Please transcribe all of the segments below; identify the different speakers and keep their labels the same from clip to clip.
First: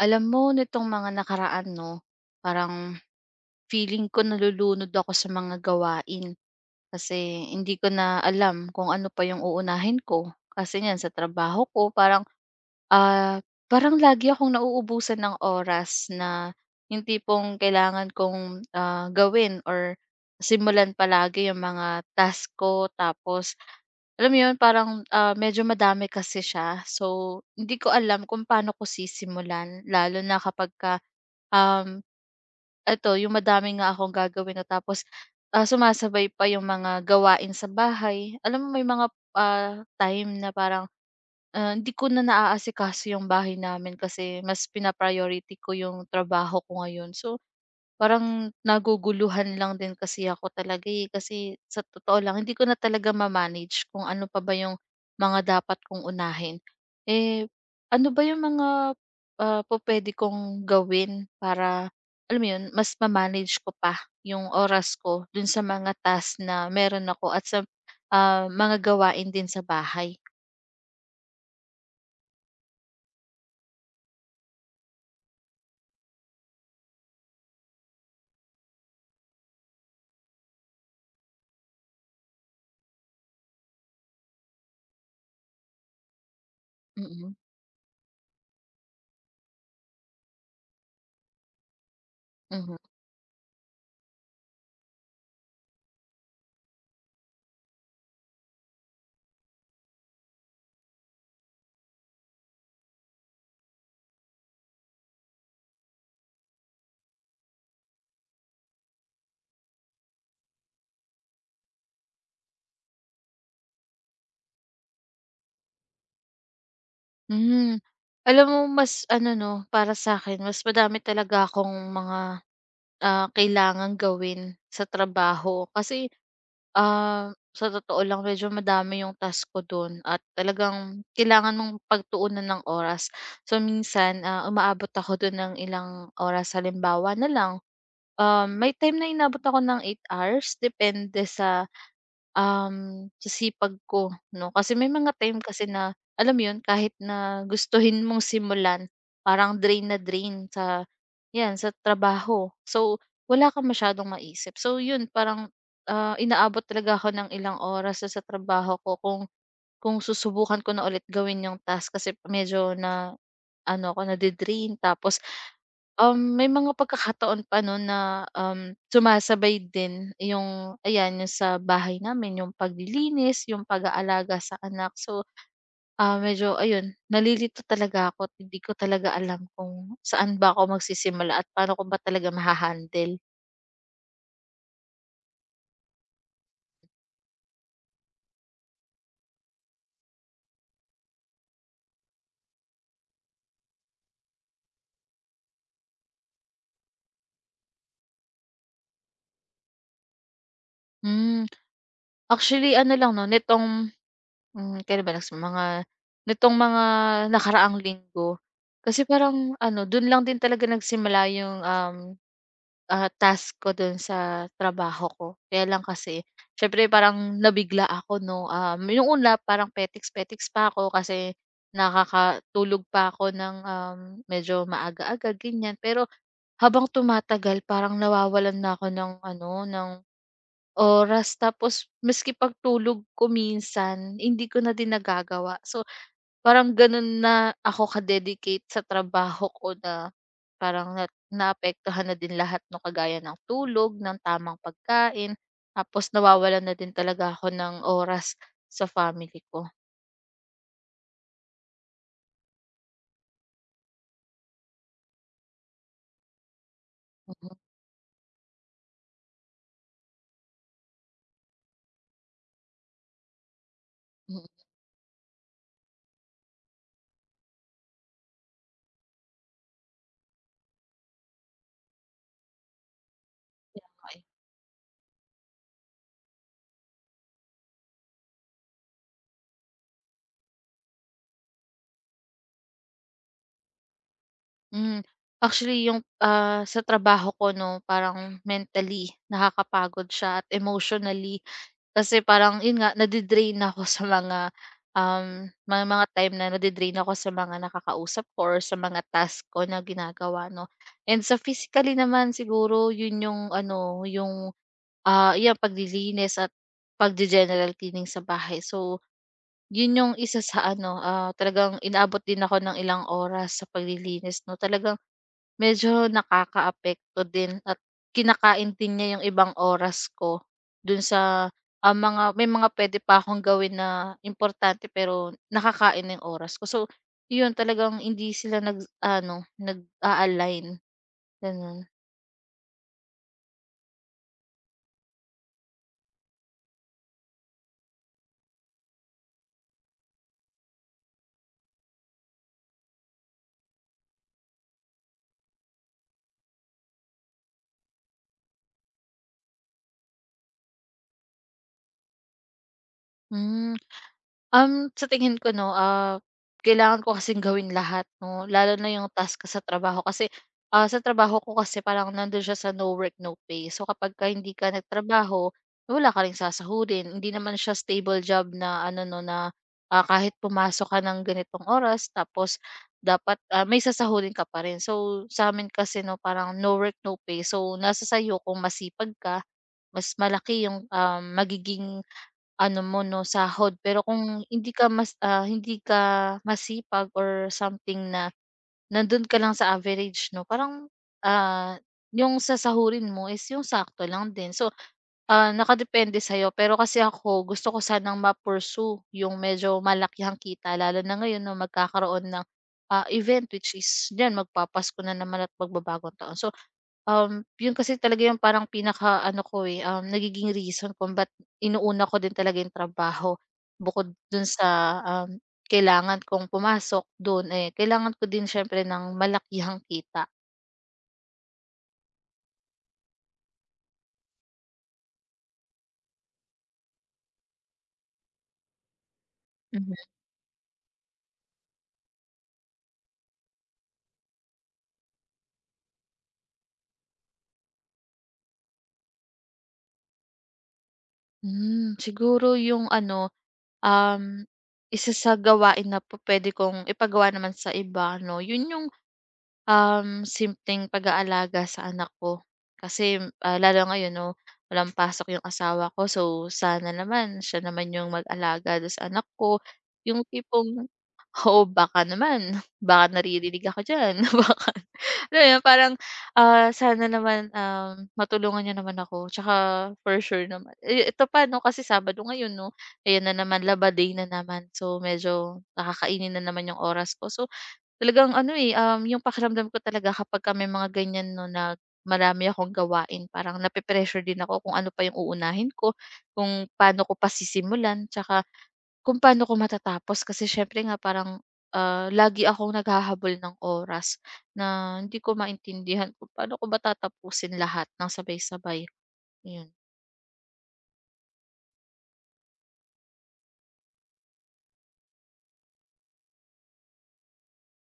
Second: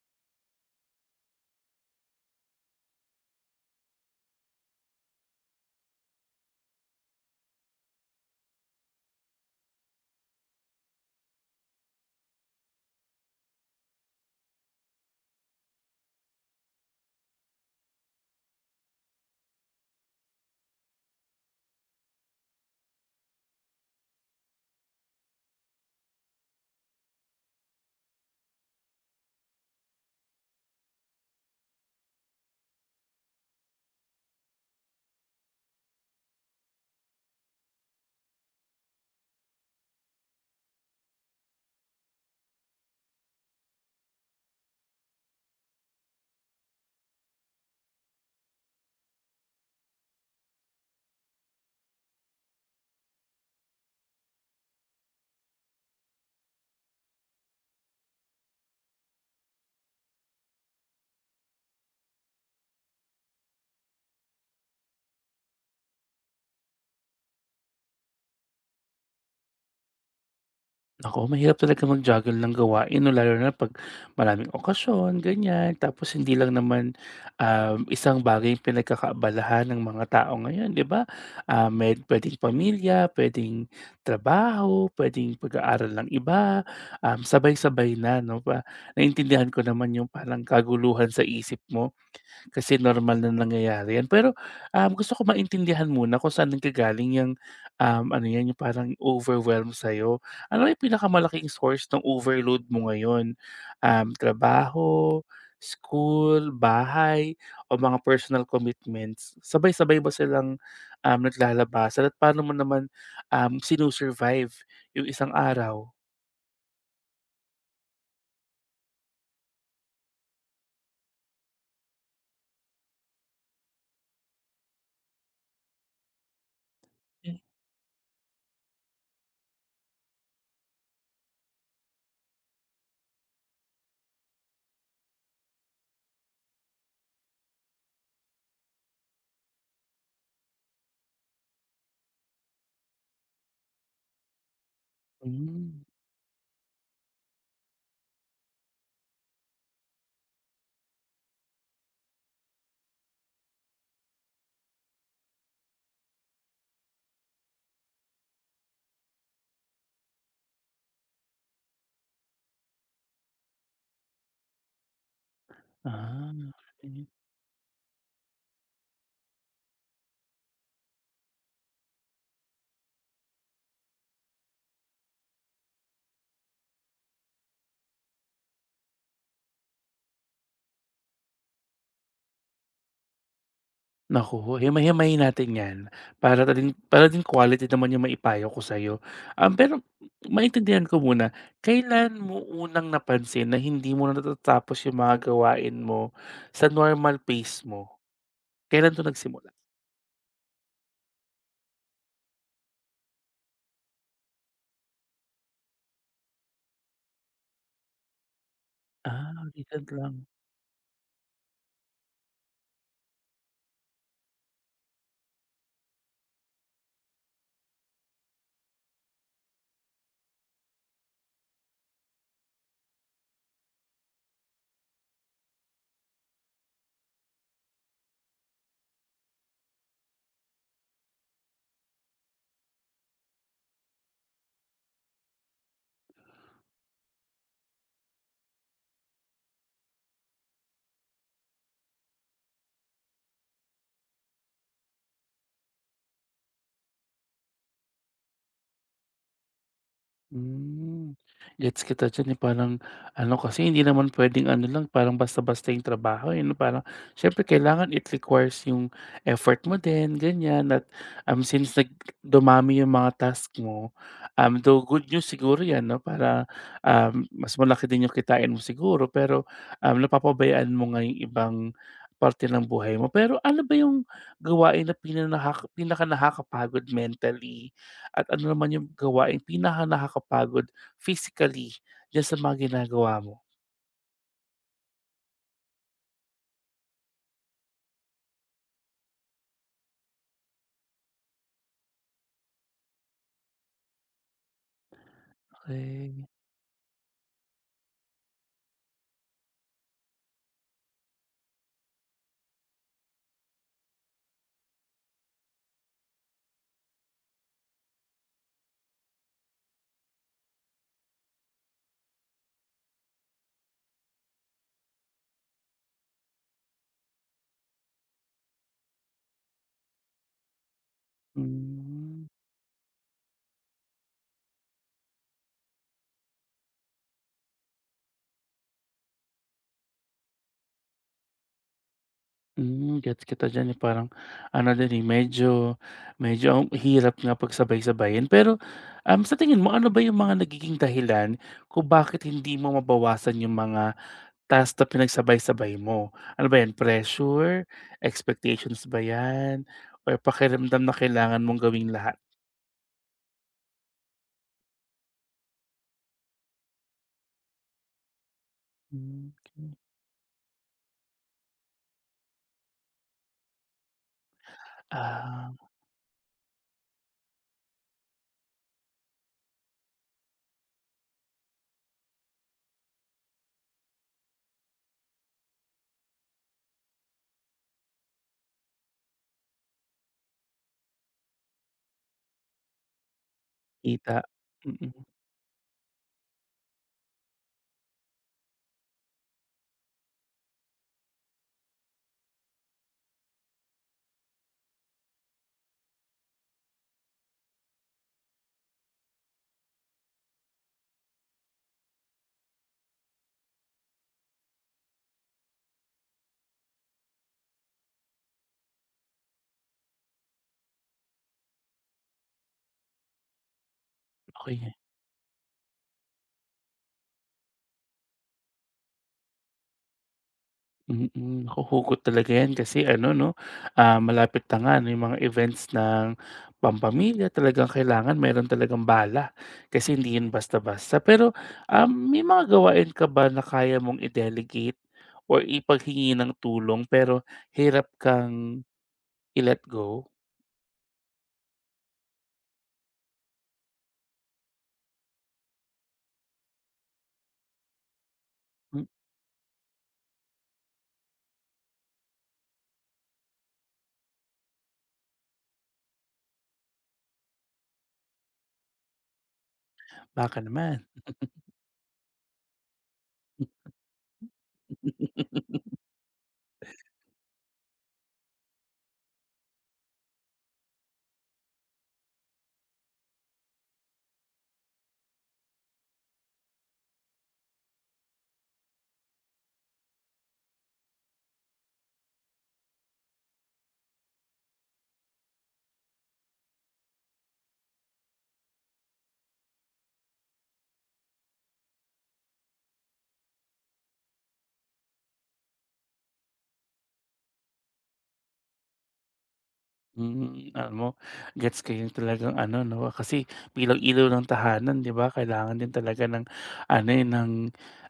Speaker 1: Alam mo nitong mga nakaraan 'no, parang feeling ko nalulunod ako sa mga gawain. Kasi hindi ko na alam kung ano pa yung uunahin ko. Kasi niyan sa trabaho ko ah, parang lagi akong nauubusan ng oras na yung tipong kailangan kong, gawin or simulan palagi yung mga task ko tapos alam mo 'yun parang, medyo madami kasi siya. So, hindi ko alam kung paano ko sisimulan lalo na kapagka, um, eto yung madami nga akong gagawin 'no tapos, sumasabay pa yung mga gawain sa bahay. Alam mo may mga, time na parang, hindi ko na naaasikaso yung bahay namin kasi mas pinapriority ko yung trabaho ko ngayon. So, parang naguguluhan lang din kasi ako talaga, eh, kasi sa totoo lang hindi ko na talaga ma-manage kung ano pa ba yung mga dapat kong unahin. Eh, ano ba yung mga, pupuwede kong gawin para, alam mo yun, mas ma-manage ko pa yung oras ko dun sa mga task na meron ako at sa, mga gawain din sa bahay.
Speaker 2: Naku, mahirap talaga mag-juggle ng gawain 'no, lalo na 'pag maraming okasyon, ganyan. Tapos hindi lang naman, isang bagay yung pinagkakaabalahan ng mga tao ngayon, 'di ba? Ah, may puwedeng pamilya, puwedeng trabaho, puwedeng pag-aaral ng iba,
Speaker 1: Mm.
Speaker 2: sabay-sabay na 'no, pa naintindihan ko naman yung parang kaguluhan sa isip mo.
Speaker 1: Mhm.
Speaker 2: Kasi normal na nangyayari yan. Pero, gusto ko maintindihan muna kung saan nanggagaling yang, ano yan, yung parang overwhelm sa'yo. Ano yung pinakamalaking source ng overload mo ngayon? Trabaho, school, bahay, o mga personal commitments? Sabay-sabay ba silang naglalabasan? At paano mo naman sinusurvive yung isang araw?
Speaker 1: Hmm, alam mo mas ano 'no, para sa akin mas madami talaga akong mga kailangang gawin sa trabaho kasi,
Speaker 2: Mm.
Speaker 1: sa totoo lang medyo madami yung task ko dun at talagang kailangan mong pagtuunan ng oras. So minsan, umaabot ako dun ng ilang oras halimbawa na lang, may time na inabot ako ng 8 hours depende sa, sa sipag ko 'no. Kasi may mga time kasi
Speaker 2: Hmm,
Speaker 1: na alam mo yun kahit na gustuhin mong simulan parang drain na drain sa 'yan sa trabaho. So, wala kang masyadong maisip. So 'yun parang, inaabot talaga ako ng ilang oras do'n sa trabaho ko kung susubukan ko na ulit gawin yung task kasi medyo na ano ako nade-drain tapos,
Speaker 2: ah.
Speaker 1: may mga
Speaker 2: Okay.
Speaker 1: pagkakataon pa no'n na, sumasabay din yung ayan, yung sa bahay namin yung paglilinis, yung pag-aalaga sa anak. So, medyo ayun, nalilito talaga ako at hindi ko talaga alam kung saan ba ako magsisimula at paano ko ba talaga maha.
Speaker 2: Naku, himay-himayin natin 'yan para ta din para din quality naman yung maipayo ko sa'yo. Pero maintindihan ko muna, kailan mo unang napansin na hindi mo na natatapos yung mga gawain mo sa normal pace mo? Kailan 'to nagsimula?
Speaker 1: Hmm, actually ano lang 'no, nitong, kailan ba nags mga nitong mga nakaraang linggo. Kasi
Speaker 2: Ah,
Speaker 1: parang ano,
Speaker 2: recent
Speaker 1: dun
Speaker 2: lang.
Speaker 1: lang din talaga nagsimula yung, task ko dun sa trabaho ko. Kaya lang kasi siyempre parang nabigla ako 'no, yung una parang petiks-petiks pa ako kasi nakakatulog pa ako ng, medyo maaga-aga ganyan. Pero habang tumatagal parang nawawalan na ako ng ano, ng oras tapos maski pagtulog ko minsan hindi ko na din nagagawa. So, parang gano'n na ako ka-dedicate sa trabaho ko na parang na naapektuhan na din lahat 'no, kagaya ng tulog, ng tamang pagkain, tapos nawawalan na din talaga ako ng oras sa family ko.
Speaker 2: Hmm, gets kita diyan, eh, parang ano kasi hindi naman puwedeng ano lang parang basta-basta yung trabaho, eh, 'no, parang siyempre
Speaker 1: Mhm.
Speaker 2: kailangan it requires yung effort mo din ganyan at, since nag dumami yung mga task mo,
Speaker 1: Mhm.
Speaker 2: though good news siguro 'yan 'no, para, mas malaki din yung kitain mo siguro pero, napapabayaan mo nga yung ibang parte ng buhay mo. Pero ano ba yung
Speaker 1: Okay. Mm, okey.
Speaker 2: gawain na pinaka nakakapagod mentally? At ano naman yung gawaing pinaka nakakapagod physically diyan sa mga ginagawa mo?
Speaker 1: Hmm, actually yung, sa trabaho ko 'no, parang mentally nakakapagod siya at emotionally. Kasi parang yun nga nade ako sa mga, mga
Speaker 2: Okay.
Speaker 1: time na nade ako sa mga nakakausap ko or sa mga task ko na ginagawa 'no. And sa physically naman siguro yun yung ano, yung paglilinis at pagge-general cleaning sa bahay. So, yun yung isa sa ano, talagang inabot din ako ng ilang oras sa paglilinis 'no. Talagang medyo nakakaapekto din at kinakain din niya yung ibang oras ko dun sa,
Speaker 2: Hmm.
Speaker 1: mga may mga puwede pa akong gawin na importante pero nakakain na yung oras ko. So, yun talagang hindi sila nag ano nag align gano'n.
Speaker 2: Hmm, gets kita diyan, eh, parang ano din, eh, medyo medyo ang hirap nga pagsabay-sabayin. Pero, sa tingin mo ano ba yung mga nagiging dahilan kung bakit hindi mo mabawasan yung mga tasks na pinagsabay-sabay mo? Ano ba yan, pressure, expectations ba yan, or pakiramdam na kailangan mong gawin lahat?
Speaker 1: Hmm. Sa tingin ko 'no, kailangan ko kasing gawin lahat 'no, lalo na yung
Speaker 2: Hmm,
Speaker 1: task ko sa
Speaker 2: okey.
Speaker 1: trabaho kasi, sa trabaho ko kasi parang nandun siya sa no work, no pay. So kapagka hindi ka
Speaker 2: Ah.
Speaker 1: nagtrabaho, wala ka ring sasahurin. Hindi naman siya stable job na ano 'no, na, kahit pumasok ka ng ganitong oras tapos dapat, may sasahurin ka pa rin. So sa'min kasi 'no, parang no work, no pay. So nasa sa'yo kung masipag ka, mas malaki yung, magiging ano mo 'no, sahod. Pero
Speaker 2: Kita,
Speaker 1: kung hindi ka
Speaker 2: mm,
Speaker 1: hindi ka masipag or something na nandun ka lang sa average 'no, parang, ah, yung sasahurin mo is yung sakto lang din. So, nakadepende sa'yo. Pero kasi ako gusto ko sanang ma-pursue yung medyo malakihang kita lalo na ngayon 'no, magkakaroon ng, event which is diyan magpapasko na naman at magbabagong taon. So, Um, yun kasi talaga yung parang pinakaano ko, eh, nagiging reason kung ba't inuuna ko din talaga yung trabaho. Bukod dun
Speaker 2: okey
Speaker 1: sa,
Speaker 2: yan.
Speaker 1: um, kailangan kong pumasok dun, eh, kailangan ko din siyempre ng malakihang kita.
Speaker 2: Mm, naku hugot talaga yan kasi ano 'no, ah, malapit na nga ano yung mga events ng pampamilya talagang kailangan meron talagang bala, kasi
Speaker 1: Mhm.
Speaker 2: hindi yun basta-basta. Pero, may mga gawain ka ba na kaya mong i-delegate or ipaghingi ng tulong pero hirap kang i-let go?
Speaker 1: Hmm, siguro yung ano, um, isa sa gawain na po puwede kong ipagawa naman sa iba 'no, yun
Speaker 2: Hmm,
Speaker 1: yung simpleng pag-aalaga sa anak ko. Kasi, lalo ngayon 'no, walang pasok yung asawa ko. So, sana naman siya naman yung mag-alaga dun sa anak ko. Yung
Speaker 2: baka naman.
Speaker 1: tipong oo, baka naman, baka naririnig ako diyan. Baka alam mo yun, parang, sana naman, matulungan niya naman ako. Tsaka for sure naman eh, ito pa 'no, kasi Sabado ngayon 'no, ayan na naman, Laba Day na naman. So, medyo nakakainin na naman yung oras ko. So, talagang ano, eh, yung pakiramdam ko talaga kapagka may mga ganyan 'no, na marami akong gawain parang nape-pressure din ako kung ano pa yung uunahin ko, kung paano ko pasisimulan, sisimulan, tsaka kung paano ko matatapos. Kasi siyempre nga parang, lagi akong naghahabol ng oras na hindi ko maintindihan kung paano ko ba tatapusin lahat ng sabay-sabay, yun.
Speaker 2: Hmm, alam mo gets ko yung talagang ano 'no, kasi ilaw-ilaw ng tahanan 'di ba, kailangan din talaga ng ano, eh, ng,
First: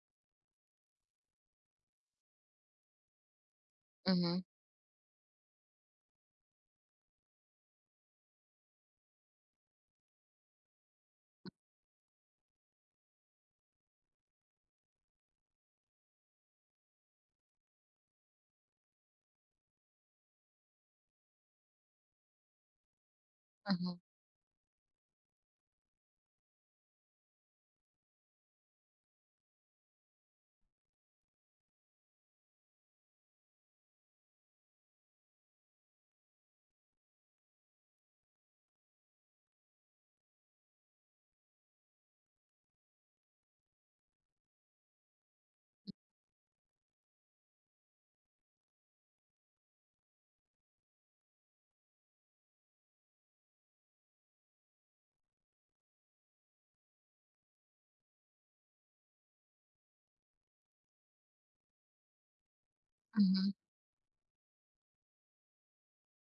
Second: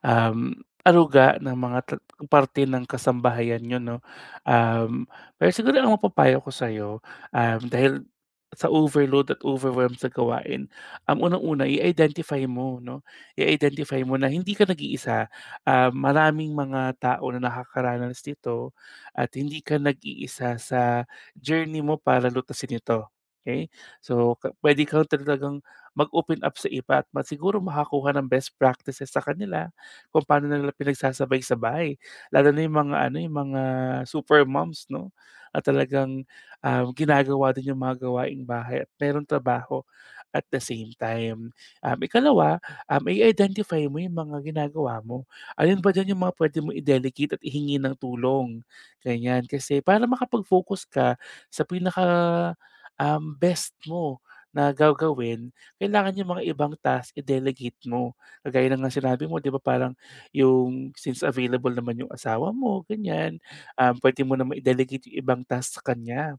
Speaker 2: um, aruga ng mga ta parte ng kasambahayan niyo 'no.
Speaker 1: Mhm.
Speaker 2: Um, Pero siguro ang mapapayo ko sa'yo, dahil sa overload at overwhelm sa gawain, unang-una i-identify mo 'no, i-identify mo na hindi ka nag-iisa. Maraming mga tao na nakakaranas nito at hindi ka nag-iisa sa journey mo para lutasin ito, okay?
Speaker 1: Mhm.
Speaker 2: So, ka puwede kang talagang mag-open up sa iba at ma siguro makakuha ng best practices sa kanila kung paano na nila pinagsasabay-sabay. Lalo na yung mga ano, yung mga super moms 'no. At talagang, ginagawa din yung mga gawaing bahay at merong trabaho at the same time. Ikalawa, i-identify mo yung mga ginagawa mo. Alin ba diyan yung mga puwede mong i-delegate at ihingi ng tulong, ganyan. Kasi para makapag-focus ka sa pinaka, best mo na gagawin, kailangan yung mga ibang task i-delegate mo. Kagaya ng nga sinabi mo 'di ba parang yung since available naman yung asawa mo, ganyan,
Speaker 1: Mhm.
Speaker 2: puwede mo naman i-delegate yung ibang task sa kanya.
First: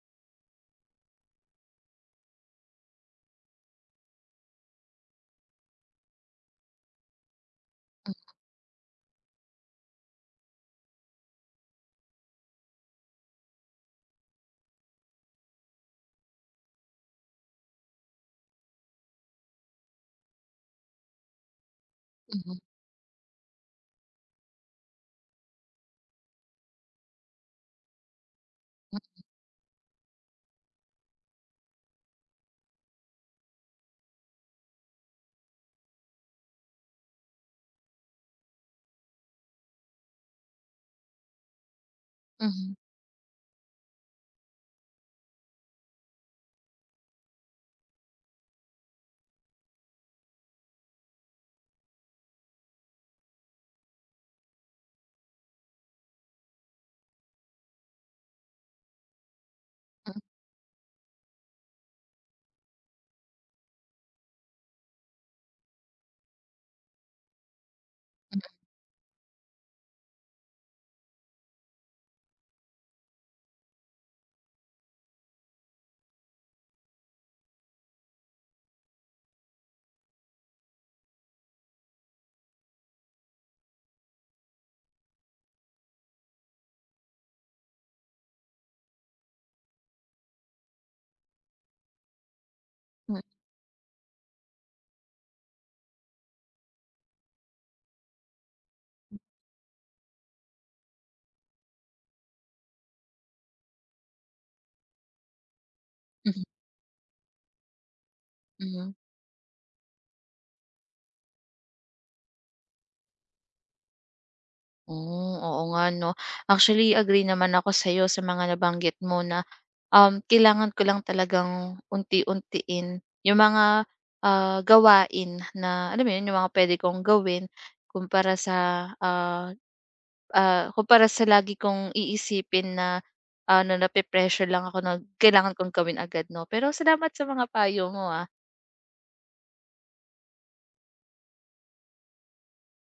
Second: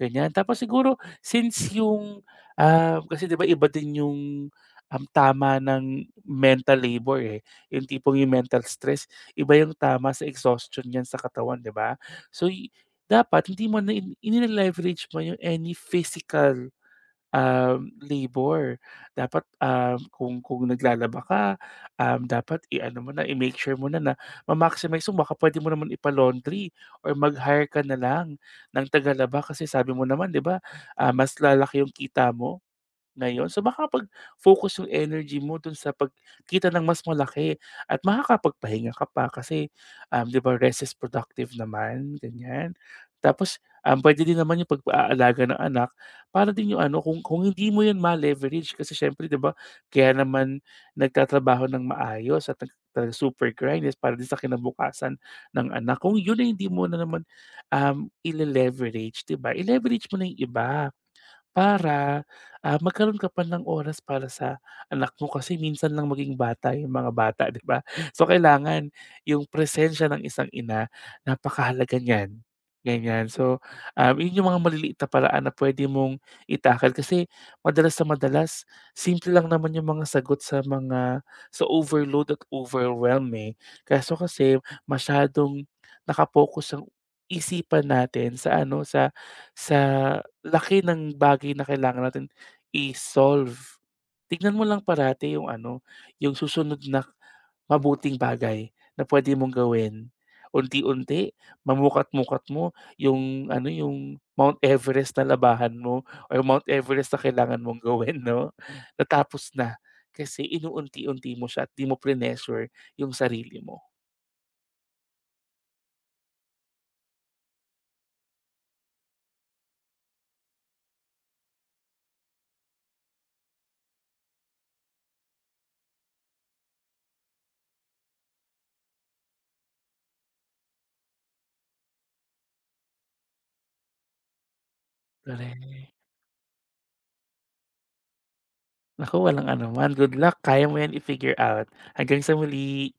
Speaker 2: Ganyan. Tapos siguro since yung, ah, kasi 'di ba iba din yung, tama ng mental labor, eh. Yung tipong yung mental stress, iba yung tama sa exhaustion niyan sa katawan, 'di ba? So, y- dapat hindi mo na ini-leverage mo yung any physical labor. Dapat, kung naglalaba ka,
Speaker 1: Mhm.
Speaker 2: dapat i-ano mo na, i-make sure mo na na ma-maximize mo. Baka puwede mo naman ipa-laundry or mag-hire ka na lang ng tagalaba kasi sabi mo naman 'di ba, ah, mas lalaki yung kita mo. Ngayon, so makakapag-focus yung energy mo dun sa pagkita ng mas malaki at makakapagpahinga ka pa kasi, 'di ba, rest is productive naman, ganyan.
Speaker 1: Mhm.
Speaker 2: Tapos, pwede din naman yung pag-aalaga ng anak para din yung ano, kung hindi mo yun ma-leverage kasi siyempre, 'di ba, kaya naman nagtatrabaho ng maayos at nag talagang super grind is para din sa kinabukasan ng anak. Kung yun ay hindi mo na naman, ile-leverage, 'di ba, i-leverage mo
Speaker 1: Mm.
Speaker 2: na yung iba. Para, ah, magkaroon ka pa ng oras para sa anak mo kasi minsan lang maging bata yung mga bata, 'di ba? So,
Speaker 1: Mm.
Speaker 2: kailangan yung presensya ng isang ina napakahalaga niyan, ganyan. So, yun yung mga maliliit na paraan na puwede mong itakal kasi madalas sa madalas simple lang naman yung mga sagot sa mga sa overload at overwhelm, eh. Kaso kasi masyadong nakapokus ang isipan natin sa ano, sa laki ng bagay na kailangan natin
Speaker 1: Mm.
Speaker 2: i-solve. Tignan mo lang parati yung ano, yung susunod na mabuting bagay na pwede mong gawin. Unti-unti mamukat-mukat mo yung ano, yung Mount Everest na labahan mo o
Speaker 1: Mhm.
Speaker 2: yung Mount Everest na kailangan mong gawin 'no,
Speaker 1: Mhm.
Speaker 2: natapos na. Kasi inuunti-unti mo siya at 'di mo prinenersure yung sarili mo.
Speaker 1: Hmm, oo nga 'no. Actually, agree naman ako sa'yo sa mga nabanggit mo na, kailangan ko lang talagang unti-untiin yung mga, gawain na alam mo yun, yung mga puwede kong gawin kumpara ah, sa lagi kong iisipin na ano, nape-pressure lang ako na kailangan kong
Speaker 2: Korek.
Speaker 1: gawin agad 'no. Pero salamat sa mga payo mo, ah.
Speaker 2: Naku, walang anuman. Good luck, kaya mo yan i-figure out. Hanggang sa muli.